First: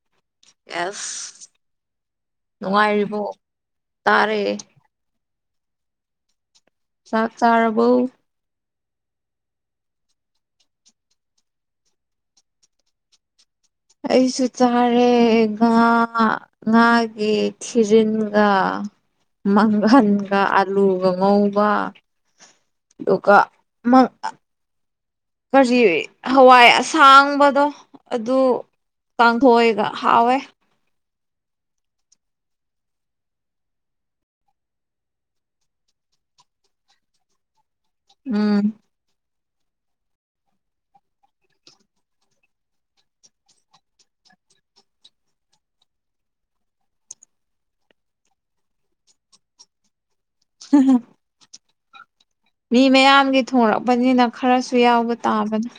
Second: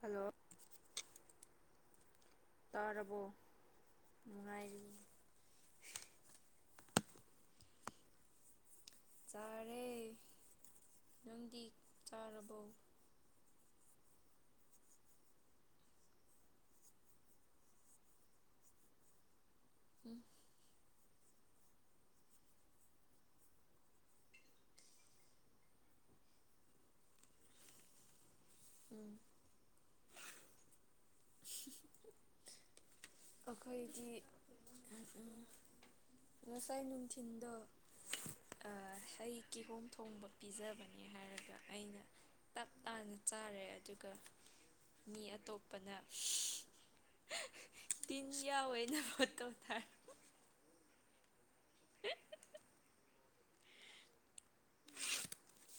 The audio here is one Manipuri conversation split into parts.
ꯍꯜꯂꯣ ꯑꯦꯁ ꯇꯥꯔꯕꯣ ꯅꯨꯡꯉꯥꯏꯔꯤꯕꯣ ꯇꯥꯔꯦ ꯅꯨꯡꯉꯥꯏꯔꯤ ꯆꯥꯛ ꯆꯥꯔꯕꯣ ꯆꯥꯔꯦ ꯅꯪꯗꯤ ꯆꯥꯔꯕꯣ ꯑꯩꯁꯨ ꯆꯥꯔꯦ ꯉꯥ ꯉꯥꯒꯤ ꯊꯤꯔꯤꯟꯒ ꯎꯝ ꯃꯪꯒꯟꯒ ꯑꯥꯂꯨꯒ ꯉꯧꯕ ꯑꯗꯨꯒ ꯀꯔꯤ ꯍꯋꯥꯏ ꯑꯁꯥꯡꯕꯗꯣ ꯑꯗꯨ ꯎꯝ ꯄꯥꯡꯈꯣꯦꯒ ꯍꯥꯎꯣꯏ [inaudible] [unintelligible] ꯑꯩꯈꯣꯏꯗꯤ ꯉꯁꯥꯏ ꯅꯨꯡꯊꯤꯜꯗꯣ ꯎꯝ ꯑ ꯍꯩ ꯀꯤꯍꯣꯝ ꯊꯣꯡꯕ ꯄꯤꯖꯕꯅꯦ ꯍꯥꯏꯔꯒ ꯑꯩꯅ ꯇꯞ ꯇꯥꯟ ꯆꯥꯔꯦ ꯑꯗꯨꯒ ꯃꯤ ꯑꯇꯣꯞꯄꯅ ꯇꯤꯟ ꯌꯥꯎꯋꯦꯅ ꯐꯣꯇꯣ ꯊꯥꯏ ꯍꯝ [inaudible] ꯃꯤ ꯃꯌꯥꯝꯒꯤ ꯊꯣꯡꯂꯛꯄꯅꯤꯅ ꯈꯔꯁꯨ ꯌꯥꯎꯕ ꯇꯥꯕꯅꯦ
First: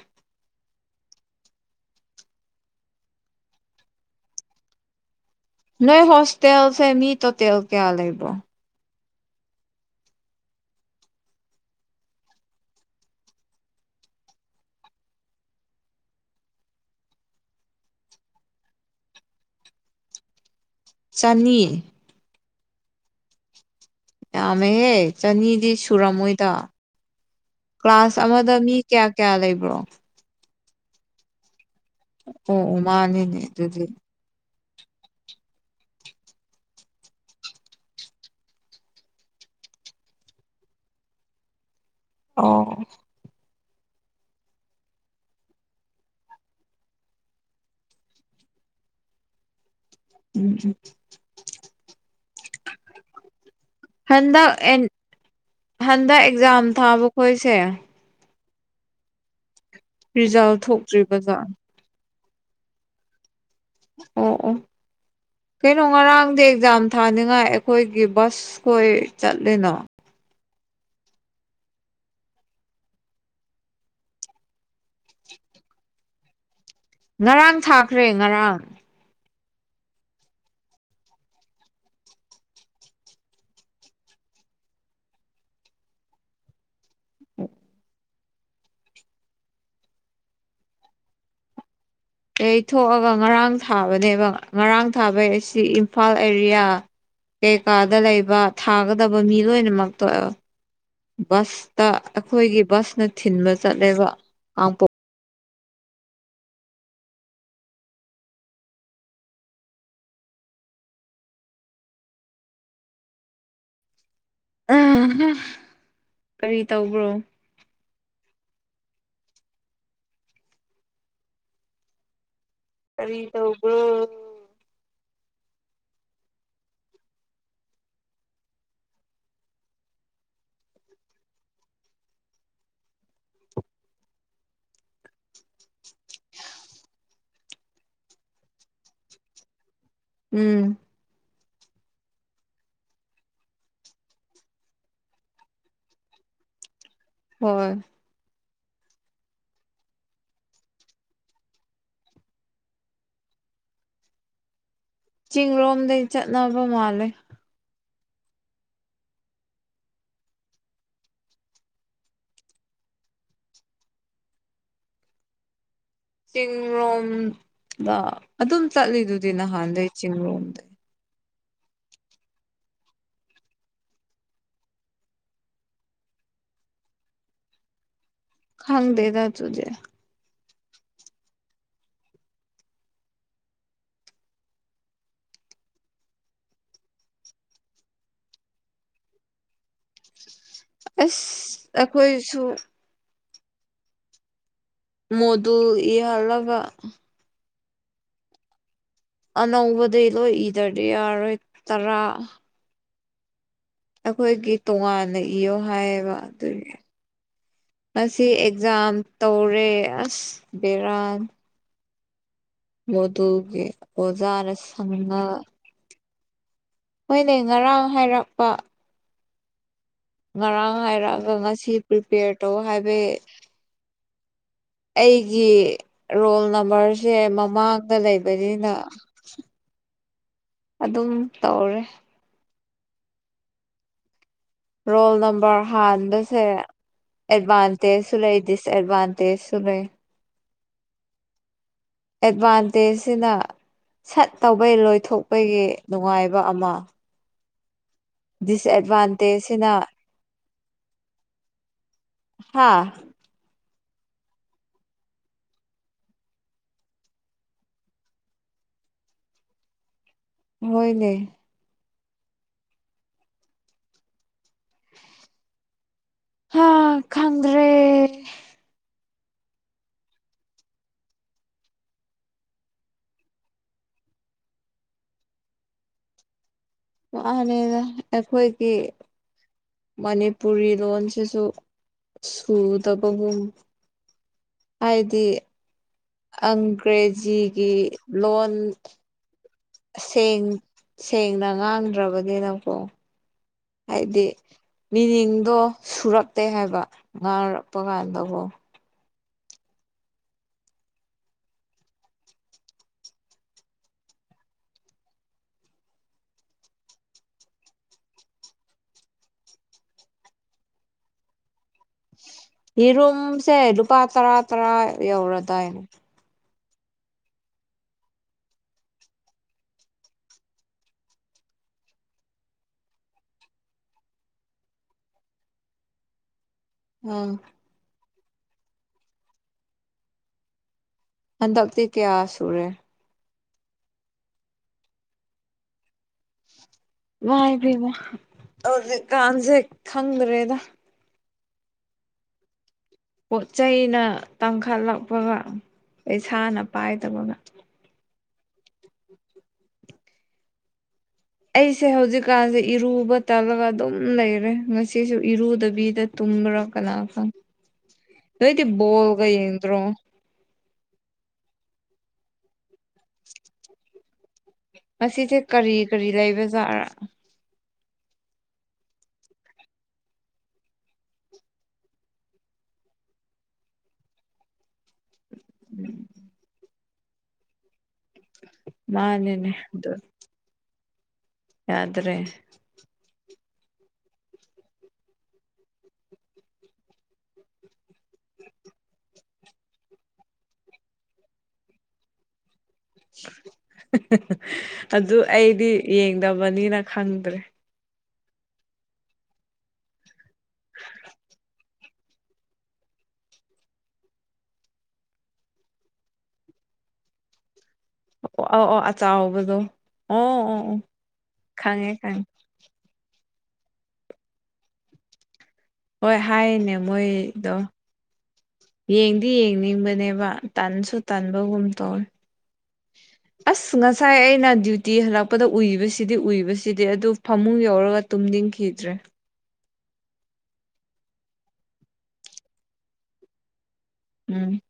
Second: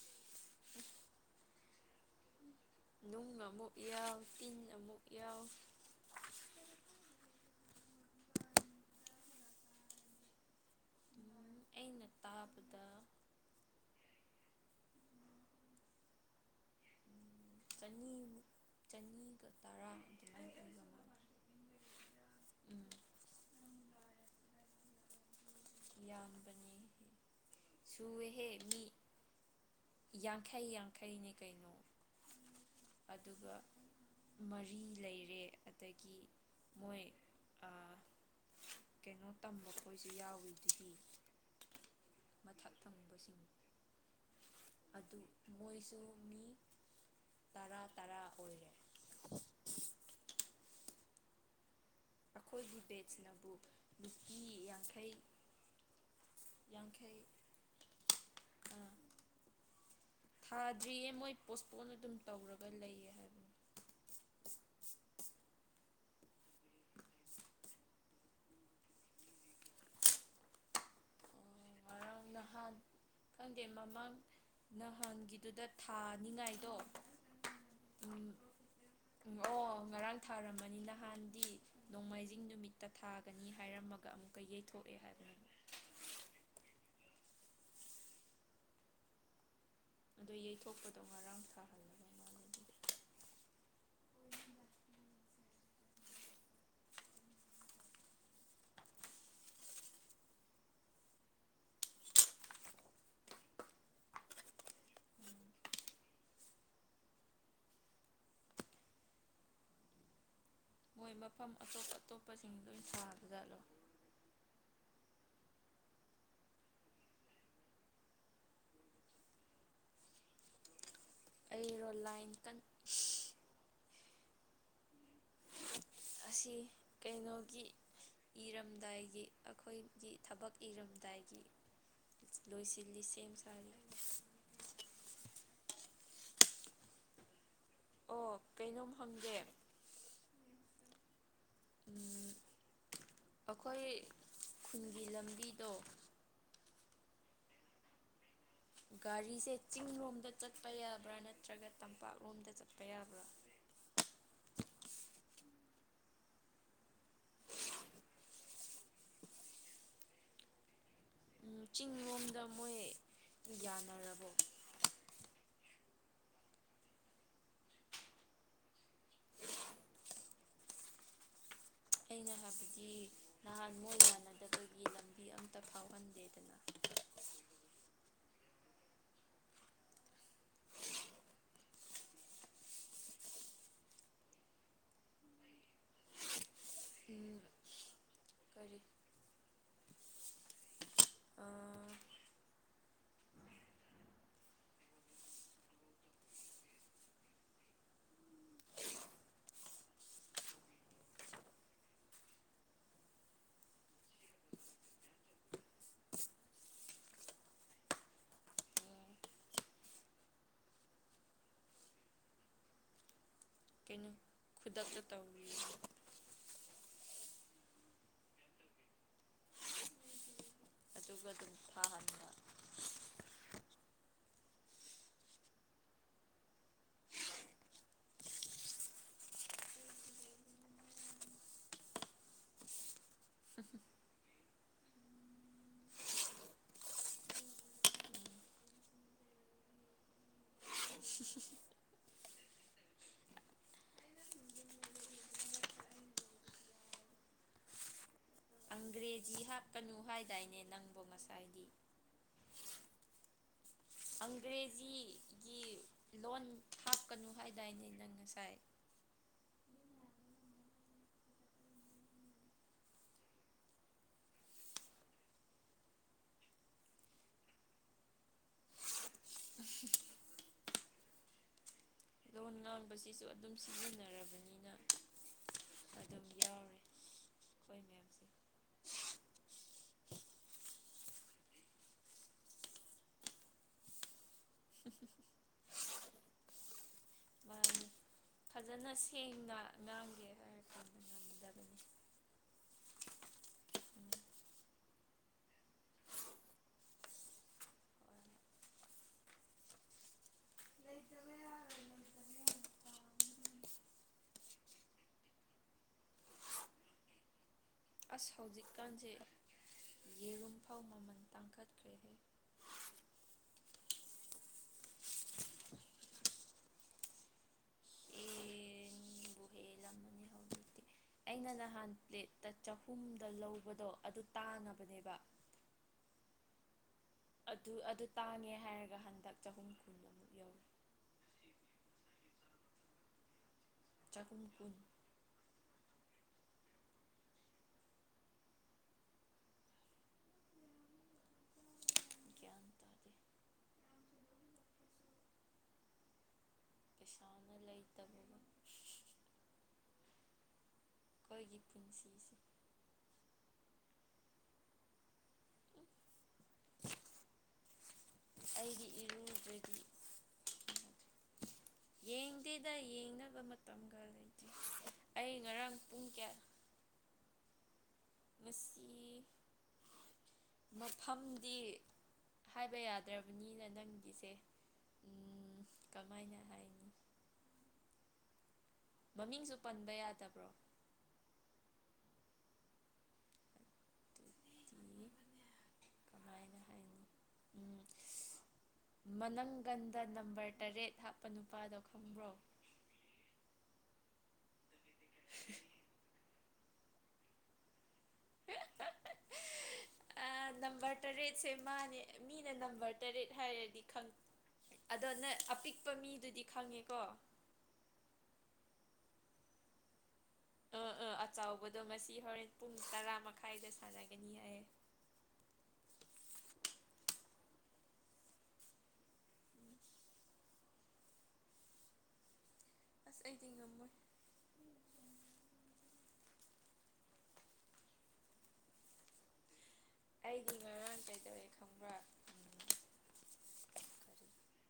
ꯅꯨꯡ ꯑꯃꯨꯛ ꯌꯥꯎ ꯇꯤꯟ ꯑꯃꯨꯛ ꯌꯥꯎ ꯅꯣꯏ ꯍꯣꯁꯇꯦꯜꯁꯦ ꯃꯤ ꯇꯣꯇꯦꯜ ꯀꯌꯥ ꯂꯩꯕ ꯑꯩꯅ ꯇꯥꯕꯗ ꯆꯅꯤꯃꯨꯛ ꯆꯅꯤꯒ ꯇꯔꯥ ꯑꯗꯨꯃꯥꯏꯅ ꯑꯣꯢꯕ ꯆꯅꯤ ꯌꯥꯝꯃꯦꯍꯦ ꯆꯅꯤ ꯗꯤ ꯁꯨꯔꯝꯃꯣꯏꯗ ꯌꯥꯝꯕꯅꯤ ꯀ꯭ꯂꯥꯁ ꯑꯃꯗ ꯃꯤ ꯀꯌꯥ ꯀꯌꯥ ꯂꯩꯕ꯭ꯔꯣ ꯌꯥꯡꯈꯩ ꯌꯥꯡꯈꯩꯅꯦ ꯀꯩꯅꯣ ꯑꯣ ꯑꯣ ꯃꯥꯅꯤꯅꯦ ꯑꯗꯨꯒ ꯑꯗꯨꯗꯤ ꯃꯔꯤ ꯂꯩꯔꯦ ꯑꯗꯒꯤ ꯃꯣꯏ ꯀꯩꯅꯣ ꯇꯝꯕ ꯈꯣꯏꯁꯨ ꯌꯥꯎꯏ ꯑꯗꯨꯗꯤ ꯃꯊꯛ ꯑꯣ ꯊꯪꯕꯁꯤꯡ ꯑꯗꯨ ꯃꯣꯏꯁꯨ ꯃꯤ ꯇꯔꯥ ꯇꯔꯥ ꯑꯣꯏꯔꯦ ꯎꯝ [inaudible] ꯑꯩꯈꯣꯏꯒꯤ ꯕꯦꯠꯁꯅꯕꯨ ꯅꯨꯄꯤ ꯍꯟꯗꯛ ꯑꯦꯟ ꯌꯥꯡꯈꯩ ꯍꯟꯗꯛ ꯑꯦꯛꯖꯥꯝ ꯊꯥꯕ ꯈꯣꯏꯁꯦ ꯎꯝ ꯔꯤꯖꯜ ꯊꯥꯗ꯭ꯔꯤꯌꯦ ꯃꯣꯏ ꯊꯣꯛꯇ꯭ꯔꯤꯕꯖꯥꯠ ꯄꯣ ꯀꯣꯜ ꯑꯗꯨꯝ ꯇꯧꯔꯒ ꯂꯩꯌꯦ ꯍꯥꯏꯕ ꯑꯣ ꯑꯣ ꯀꯩꯅꯣ ꯉꯔꯥꯡꯗꯤ ꯑꯦꯛꯖꯥꯝ ꯊꯥꯅꯤꯡꯉꯥꯏ ꯑꯩꯈꯣꯏꯒꯤ ꯕꯁ ꯈꯣꯏ ꯆꯠꯂꯤꯅꯣ ꯑꯣ ꯉꯔꯥꯡ ꯅꯍꯥꯟ ꯈꯪꯗꯦ ꯃꯃꯥꯡ ꯅꯍꯥꯟꯒꯤꯗꯨꯗ ꯊꯥꯅꯤꯡꯉꯥꯏꯗꯣ ꯉꯔꯥꯡ ꯊꯥꯈ꯭ꯔꯦ ꯉꯔꯥꯡ ꯎꯝ ꯑꯣ ꯉꯔꯥꯡ ꯊꯥꯔꯝꯃꯅꯤ ꯅꯍꯥꯟꯗꯤ ꯅꯣꯡꯃꯥꯏꯖꯤꯡ ꯅꯨꯃꯤꯠꯇ ꯊꯥꯒꯅꯤ ꯍꯥꯏꯔꯝꯃꯒ ꯑꯃꯨꯛꯀ ꯌꯩꯊꯣꯛꯑꯦ ꯍꯥꯏꯕꯅꯦ ꯎ [inaudible] ꯑꯗꯣ ꯌꯩꯊꯣꯛꯄꯗꯣ ꯉꯔꯥꯡ ꯊꯥꯍꯜꯂꯦ ꯌꯩ ꯊꯣꯛꯑꯒ ꯉꯔꯥꯡ ꯊꯥꯕꯅꯦꯕ ꯉꯔꯥꯡ ꯊꯥꯕꯩ ꯑꯁꯤ ꯏꯝꯐꯥꯜ ꯑꯦꯔꯤꯌꯥ ꯀꯩ ꯀꯥꯗ ꯂꯩꯕ ꯊꯥꯒꯗꯕ ꯃꯤ ꯂꯣꯏꯅꯃꯛꯇꯣ ꯕꯁꯇ ꯑꯩꯈꯣꯏꯒꯤ ꯕꯁꯅ ꯊꯤꯟꯕ ꯆꯠꯂꯦꯕ ꯀꯥꯡꯄꯣꯛ [inaudible] ꯃꯣꯏ ꯃꯐꯝ ꯑꯇꯣꯞ ꯑꯇꯣꯞꯄꯁꯤꯡ ꯂꯣꯏ ꯁꯥꯕ ꯖꯥꯠꯂꯣ ꯑ ꯀꯔꯤ ꯇꯧꯕ꯭ꯔꯣ ꯑꯩꯔꯣ ꯂꯥꯏꯟ ꯀꯟ ꯀꯔꯤ ꯇꯧꯕ꯭ꯔꯣ ꯑꯁꯤ ꯀꯩꯅꯣꯒꯤ ꯏꯔꯝꯗꯥꯏꯒꯤ ꯑꯩꯈꯣꯏꯒꯤ ꯊꯕꯛ ꯏꯔꯝꯗꯥꯏꯒꯤ ꯂꯣꯏꯁꯤꯜꯂꯤ ꯁꯦꯝ ꯁꯥꯔꯤ ꯑꯣ ꯀꯩꯅꯣꯝ ꯍꯪꯗꯦ ꯎꯝ ꯑꯩꯈꯣꯏ ꯈꯨꯟꯒꯤ ꯂꯝꯕꯤꯗꯣ ꯍꯣꯏ ꯒꯥꯔꯤꯁꯦ ꯆꯤꯡ ꯂꯣꯝꯗ ꯆꯠꯄ ꯌꯥꯕ꯭ꯔꯥ ꯅꯠꯇ꯭ꯔꯒ ꯇꯝꯄꯥꯛꯂꯣꯝꯗ ꯆꯠꯄ ꯌꯥꯕ꯭ꯔꯥ ꯆꯤꯡ ꯂꯣꯝꯗꯩ ꯆꯠꯅꯕ ꯃꯥꯜꯂꯦ ꯆꯤꯡ ꯂꯣꯝꯗ ꯃꯣꯏ ꯌꯥꯅꯔꯕꯣ ꯆꯤꯡꯡꯂꯣꯝꯗ ꯑꯗꯨꯝ ꯆꯠꯂꯤꯗꯨꯗꯤ ꯅꯍꯥꯟꯗꯩ ꯆꯤꯡꯔꯣꯝꯗꯩ ꯑꯩꯅ ꯍꯥꯏꯕꯗꯤ ꯅꯍꯥꯟ ꯃꯣꯏ ꯀꯥꯟꯅꯗꯕꯒꯤ ꯂꯝꯕꯤ ꯑꯃꯝꯇ ꯐꯥꯎꯍꯟꯗꯦꯗꯅ ꯈꯪꯗꯦꯗ ꯗꯨꯗꯤ ꯀꯔꯤ ꯑꯁ ꯑꯥ ꯑꯩꯈꯣꯏꯁꯨ ꯃꯣꯗꯨꯜ ꯏꯍꯜꯂꯒ ꯑꯅꯧꯕꯗꯩ ꯂꯣꯏ ꯏꯗ꯭ꯔꯗꯤ ꯌꯥꯔꯣꯏ ꯇꯔꯥ ꯑꯩꯈꯣꯏꯒꯤ ꯇꯣꯉꯥꯟꯅ ꯏꯌꯣ ꯍꯥꯏꯌꯦꯕ ꯑꯗꯨꯒꯤ ꯉ ꯑꯦꯛꯖꯥꯝ ꯇꯧꯔꯦ ꯑꯁ ꯕꯦꯔꯥꯟ ꯃꯗꯨꯒꯦ ꯀꯩꯅꯣ ꯑꯣꯖꯥꯔ ꯈꯨꯗꯛꯇ ꯁꯅ ꯇꯧꯔꯤ ꯃꯣꯏꯅꯦ ꯉꯔꯥꯡ ꯍꯥꯏꯔꯛꯄ ꯉꯔꯥꯡ ꯑꯗꯨꯒ ꯍꯥꯏꯔꯛꯑꯒ ꯑꯗꯨꯝ ꯉꯁꯤ ꯐꯥꯍꯟꯕ ꯄ꯭ꯔꯤꯄꯦꯌꯔ ꯇꯧ ꯍꯥꯏꯕꯩ ꯑꯩꯒꯤ ꯔꯣꯜ ꯅꯝꯕꯔꯁꯦ ꯃꯃꯥꯡꯗ ꯂꯩꯕꯅꯤꯅ ꯑꯗꯨꯝ ꯇꯧꯔꯦ ꯍ ꯔꯣꯜ ꯅꯝꯕꯔ ꯍꯥꯟꯕꯁꯦ ꯑꯦꯗꯚꯥꯟꯇꯦꯖꯁꯨ ꯂꯩ ꯗꯤꯁꯑꯦꯗꯕꯥꯥꯟꯇꯦꯖ ꯁꯨ ꯂꯩ [inaudible] ꯑꯦꯠꯚꯥꯟꯇꯦꯖꯁꯤꯅ ꯁꯠ ꯇꯧꯕꯩ ꯂꯣꯏꯊꯣꯛꯄꯒꯤ ꯅꯨꯡꯉꯥꯏꯕ ꯑꯃ ꯑꯪꯒ꯭ꯔꯦꯖꯤ ꯗꯤꯁꯑꯦꯗꯚꯥꯟꯇꯦꯖꯁꯤꯅ ꯍꯥꯞꯀꯅꯨ ꯍꯥꯏꯗꯥꯏꯅꯦ ꯅꯪꯕꯨ ꯉꯁꯥꯏꯗꯤ ꯍꯥꯥ ꯑꯪꯒ꯭ꯔꯦꯖꯤꯒꯤ ꯂꯣꯟ ꯍꯥꯞꯀꯅꯨ ꯍꯥꯏꯗꯥꯏꯅꯦ ꯅꯪ ꯉꯁꯥꯏ ꯍꯣꯏꯅꯦ ꯍꯥ ꯈꯪꯗ꯭ꯔꯦ [inaudible] ꯂꯣꯟ ꯉꯥꯡꯕꯁꯤꯁꯨ ꯑꯗꯨꯝ ꯁꯤꯖꯤꯟꯅꯔꯕꯅꯤꯅ ꯑꯗꯨꯝ ꯌꯥꯎꯔꯦ ꯃꯥꯅꯦꯅ ꯑꯩꯈꯣꯏ ꯃꯌꯥꯝꯁꯦ ꯑꯩꯈꯣꯏꯒꯤ ꯃꯅꯤꯄꯨꯔꯤ ꯂꯣꯟꯁꯤꯁꯨ ꯁꯨꯗꯕꯒꯨꯝ ꯍꯥꯏꯗꯤ ꯑꯪꯒ꯭ꯔꯦꯖ ꯖꯤꯒꯤ ꯃꯥꯅꯤ ꯂꯣꯟ ꯐꯖꯅ ꯁꯦꯡꯅ ꯉꯥꯡꯒꯦ ꯁꯦꯡ ꯍꯥꯏꯔ ꯀꯥꯟꯗ ꯁꯦꯡꯅ ꯉꯝꯗꯕꯅꯤ ꯉꯥꯡꯗ꯭ꯔꯕꯅꯤꯅ [unintelligible] ꯎꯝ ꯍꯥꯏꯗꯤ ꯃꯤꯅꯤꯡꯗꯣ ꯁꯨꯔꯛꯇꯦ ꯍꯥꯏꯕ ꯉꯥꯡꯔꯛꯄ ꯍꯣꯏ ꯀꯥꯟꯗꯀꯣ ꯂꯩꯇꯕ ꯌꯥꯔꯣꯏ ꯂꯩꯇꯕꯦ ꯑꯁ ꯍꯧꯖꯤꯛꯀꯥꯟꯁꯦ ꯌꯦꯔꯨꯝꯐꯥꯎ ꯃꯃꯜ ꯇꯥꯡꯈꯠꯈ꯭ꯔꯦꯍꯦ ꯌꯦꯔꯣꯝꯁꯦ ꯂꯨꯄꯥ ꯇꯔꯥ ꯇꯔꯥ ꯌꯧꯔꯗꯥꯏꯅꯦ ꯑꯦꯕꯨ ꯍꯦ ꯂꯝ ꯃꯅꯤ ꯍꯧꯇꯦ ꯑꯩꯅ ꯅꯍꯥꯟ ꯄ꯭ꯂꯦꯠꯇ ꯆꯍꯨꯝꯗ ꯂꯧꯕꯗꯣ ꯑꯗꯨ ꯇꯥꯡꯉꯅꯕꯅꯦꯕ ꯑꯣ ꯑꯗꯨ ꯑꯗꯨ ꯇꯥꯡꯉꯦ ꯍꯥꯏꯔꯒ ꯍꯟꯗꯛ ꯆꯍꯨꯝ ꯀꯨꯟꯃꯨꯛ ꯌꯧꯏꯤ ꯍꯟꯗꯛꯇꯤ ꯀꯌꯥ ꯁꯨꯔꯦ ꯆꯥꯛꯒꯨꯝ ꯀꯨꯟ ꯃꯥꯏꯕꯤꯕ ꯍꯧꯖꯤꯛꯀꯥꯟꯁꯦ ꯈꯪꯗ꯭ꯔꯦꯗ ꯒ꯭ꯌꯥꯟ ꯇꯥꯗꯦ ꯄꯣꯠ ꯆꯩꯩꯅ ꯇꯥꯡꯈꯠꯂꯛꯄꯒ ꯄꯩꯁꯥꯅ ꯄꯥꯏꯗꯕꯒ ꯂꯩꯇꯕꯕ ꯑꯩꯈꯣꯏꯒꯤ ꯑꯩꯁꯦ ꯄꯨꯟꯁꯤꯁꯦ ꯍꯧꯖꯤꯛꯀꯥꯟꯁꯤ ꯏꯔꯨꯕ ꯇꯜꯂꯒ ꯑꯗꯨꯝ ꯂꯩꯔꯦ ꯉꯁꯤꯁꯨ ꯏꯔꯨꯗꯕꯤꯗ ꯇꯨꯝꯕ꯭ꯔꯥ ꯀꯅꯥ ꯀ ꯅꯣꯏꯗꯤ ꯑꯩꯗꯤ ꯣꯜꯒ ꯏꯔꯨꯗ꯭ꯔꯗꯤ ꯌꯦꯟ꯭ꯔꯣ ꯌꯦꯡꯗꯦꯗ ꯌꯦꯡꯅꯕ ꯃꯇꯝꯒꯔ ꯂꯩ ꯃꯁꯤꯁꯦ ꯀꯔꯤ ꯀꯔꯤ ꯂꯩꯕ ꯖꯥꯠꯔꯥ ꯃꯁꯤ ꯃꯐꯝꯗꯤ ꯍꯥꯏꯕ ꯌꯥꯗ꯭ꯔꯕꯅꯤꯅ ꯅꯪꯒꯤꯁꯦ ꯀꯃꯥꯏꯅ ꯍꯥꯏꯅꯤ ꯃꯥꯅꯦꯅꯦ ꯑꯗꯨ ꯠꯇ꯭ꯔꯣ ꯌꯥ꯭ꯔꯦ ꯑꯗꯨꯤ ꯀꯃꯥꯏꯅ ꯍꯥꯏꯅꯤ ꯃꯅꯪꯒꯟꯗ ꯅꯝꯕꯔ ꯇꯔꯦꯠ ꯍꯥꯞꯄ ꯅꯨꯄꯥꯗꯣ ꯈꯪꯕ꯭ꯔꯣ ꯑꯗꯨ ꯑꯩꯗꯤ ꯌꯦꯡꯗꯕꯅꯤꯅ ꯈꯪꯗ꯭ꯔꯦ ꯅꯝꯕꯔ ꯇꯔꯦꯠꯁꯦ ꯃꯥꯅꯦ ꯃꯤꯅ ꯅꯝꯕꯔ ꯇꯔꯦꯠ ꯍꯥꯏꯔꯗꯤ ꯈꯪ ꯑꯗꯣ ꯅ ꯑꯄꯤꯛꯄ ꯃꯤꯗꯨꯗꯤ ꯈꯪꯉꯦꯀꯣ ꯑꯣ ꯑ ꯑꯣ ꯑꯆꯕꯗꯣ ꯑꯣ ꯑꯣ ꯑꯣ ꯑꯥ ꯑꯥ ꯑꯆꯥꯎꯕꯗꯣ ꯈꯪꯉꯦ ꯉ ꯈꯪꯉꯦ ꯍꯣꯔꯦꯟ ꯄꯨꯡ ꯇꯔꯥ ꯃꯈꯥꯏꯗ ꯁꯥꯟꯅꯒꯅꯤ ꯍꯥꯏꯌꯦ ꯍꯣꯏ ꯍꯥꯏꯅꯦ ꯃꯣꯏꯗꯣ ꯌꯦꯡꯗꯤ ꯌꯦꯡꯅꯤꯡꯕꯅꯦꯕ ꯇꯟꯁꯨ ꯇꯟꯕꯒꯨꯝ ꯇꯧꯔ ꯑꯩꯗꯤ ꯑꯁ ꯉꯝꯃꯣꯏ ꯉꯁꯥꯏꯅ ꯇꯤ ꯍꯜꯂꯛꯄꯗ ꯎꯏꯕꯁꯤꯗꯤ ꯎꯏꯕꯁꯤꯗꯤ ꯑꯗꯨ ꯐꯃꯨꯡ ꯌꯧꯔꯒ ꯇꯨꯝꯅꯤꯡꯈꯤꯗ꯭ꯔꯦ ꯑꯩꯗꯤ ꯉꯔꯥꯡ ꯀꯩꯗꯧꯋꯦ ꯈꯪꯕ꯭ꯔꯥ ꯎꯝ ꯀꯔꯤ ꯎꯝ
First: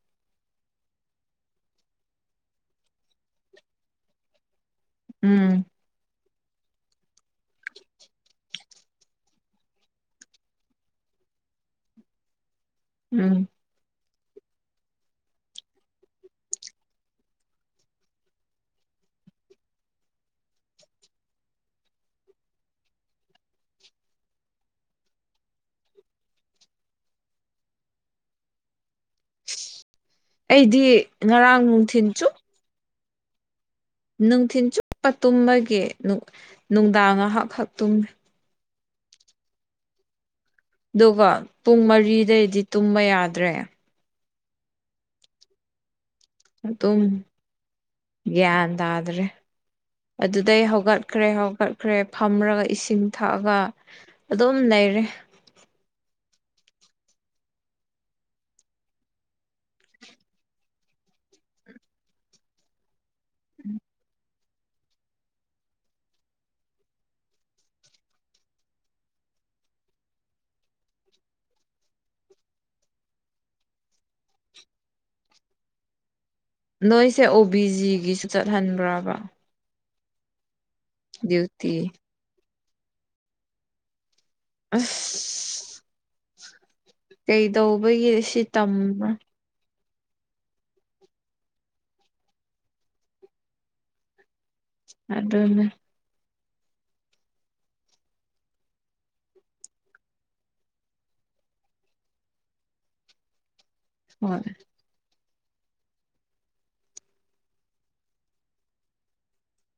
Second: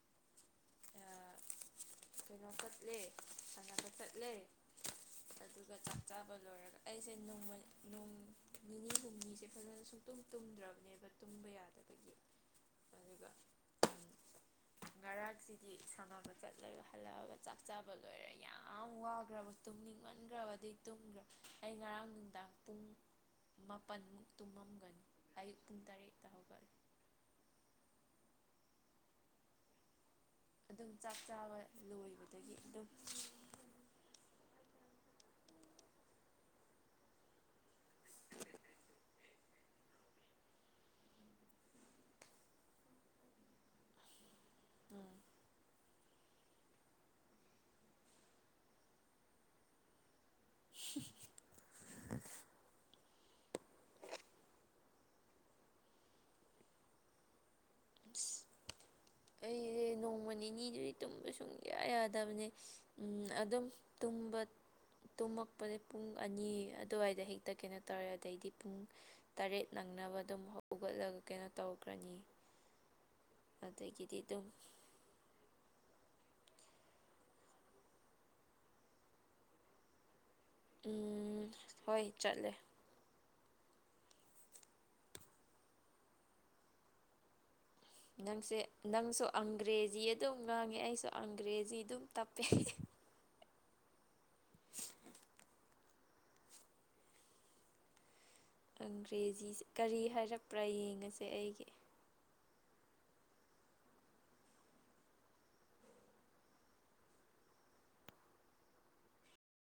ꯀꯩꯅꯣ ꯆꯠꯂꯦ ꯁꯥꯟꯅꯅꯕ ꯆꯠꯂꯦ ꯎꯝ ꯑꯗꯨꯒ ꯆ ꯆꯥꯕ ꯂꯣꯏꯔꯒ ꯑꯩꯁꯦ ꯅꯣꯡꯃ ꯅꯣꯡ ꯅꯤꯅꯤ ꯍꯨꯝꯅꯤꯁꯦ ꯐꯖꯅ ꯁꯨꯡꯛꯇꯨꯝ ꯇꯨꯝꯗ꯭ꯔꯕꯅꯦꯕ ꯇꯨꯝꯕ ꯌꯥꯗꯕꯒꯤ ꯑꯗꯨꯒ ꯎꯝ ꯉꯔꯥꯛꯁꯤ ꯍꯥꯏ ꯁꯥꯟꯅꯕ ꯆꯠꯂ ꯍꯜꯂꯛꯑꯒ ꯆꯥꯛ ꯆꯥꯕ ꯂꯣꯏꯔꯦ ꯌꯥꯝ ꯋꯥꯈ꯭ꯔꯕ ꯇꯨꯝꯅꯤꯡꯍꯟꯈ꯭ꯔꯕꯗꯤ ꯑꯩ ꯉꯔꯥꯡ ꯅꯨꯡꯗꯥꯡ ꯄꯨꯡ ꯃꯥꯄꯜꯃꯨꯛ ꯇꯨꯝꯃꯝꯒꯅꯤ ꯑꯌꯨꯛ ꯄꯨꯡ ꯇꯔꯦꯠꯇ ꯍꯧꯒꯠꯂꯨ ꯑꯩꯗꯤ ꯑꯗꯨꯝ ꯆꯥꯛ ꯆꯥꯕ ꯉꯔꯥꯡ ꯅꯨꯡꯊꯤꯟ ꯂꯣꯏꯕꯗꯒꯤ ꯑꯗꯨꯝ ꯅꯨꯡꯊꯤꯤꯟ ꯆꯨꯞꯄ ꯇꯨꯝꯃꯒꯤꯦ ꯅꯨꯡꯗꯥꯡ ꯉꯥꯏꯍꯥꯛꯛꯨꯝꯃꯤ ꯑꯗꯨꯒ ꯄꯨꯡ ꯃꯔꯤꯗꯩꯗꯤ ꯇꯨꯝꯕ ꯌꯥꯗ꯭ꯔꯦ ꯑꯝ ꯑꯗꯨꯝ ꯒ꯭ꯌꯥꯟ ꯇꯥꯗ꯭ꯔꯦ ꯑꯗꯨꯗꯩ ꯍꯧꯒꯠꯈ꯭ꯔꯦ ꯍꯧꯒꯠꯈ꯭ꯔꯦ ꯐꯝꯔꯒ ꯏꯁꯤꯡ ꯊꯛꯑꯒ ꯑꯗꯨꯝ ꯂꯩꯔꯦ ꯑꯁ ꯑꯩꯁꯦ ꯅꯣꯡꯃ ꯅꯤꯅꯤꯗꯨꯗꯤ ꯇꯨꯝꯕ ꯁꯨꯡꯌꯥ ꯌꯥꯗꯕꯅꯦ ꯑꯗꯨꯝ ꯇꯨꯝꯕ ꯇꯨꯝꯃꯛꯄꯁ ꯄꯨꯡ ꯑꯅꯤ ꯑꯗꯨꯋꯥꯏꯗ ꯍꯦꯛꯇ ꯀꯩꯅꯣ ꯇꯧꯔꯦ ꯑꯗꯩꯗꯤ ꯄꯨꯡ ꯇꯔꯦꯠ ꯅꯪꯅꯕ ꯑꯗꯨꯝ ꯍꯧꯒꯠꯂꯒ ꯀꯩꯅꯣ ꯇꯧꯈ꯭ꯔꯅꯤ ꯑꯗꯒꯤꯗꯤ ꯑꯗꯨꯝ ꯅꯣꯏꯁꯦ ꯑꯣ ꯕꯤ ꯖꯤꯒꯤꯁꯨ ꯆꯠꯍꯟꯕ꯭ꯔꯕ ꯎꯝ ꯗ꯭ꯌꯨꯇꯤ ꯍꯣꯏ ꯆꯠꯂꯦ ꯑꯁ ꯀꯩꯗꯧꯕꯒꯤ ꯁꯤ ꯅꯪꯁꯦ ꯇꯝꯕ ꯅꯪꯁꯨ ꯑꯪꯒ꯭ꯔꯦꯖꯤ ꯑꯗꯨꯝ ꯉꯥꯡꯉꯦ ꯑꯩꯁꯨ ꯑꯪꯒ꯭ꯔꯦꯖꯤ ꯑꯗꯨꯝ ꯇꯞꯄꯦ ꯑꯗꯨꯅ ꯑꯪꯒ꯭ꯔꯦꯖꯤꯁꯦ ꯀꯔꯤ ꯍꯥꯏꯔꯛꯄ꯭ꯔꯥ ꯌꯦꯡꯉꯁꯦ ꯑꯩꯒꯤ ꯍꯣꯏ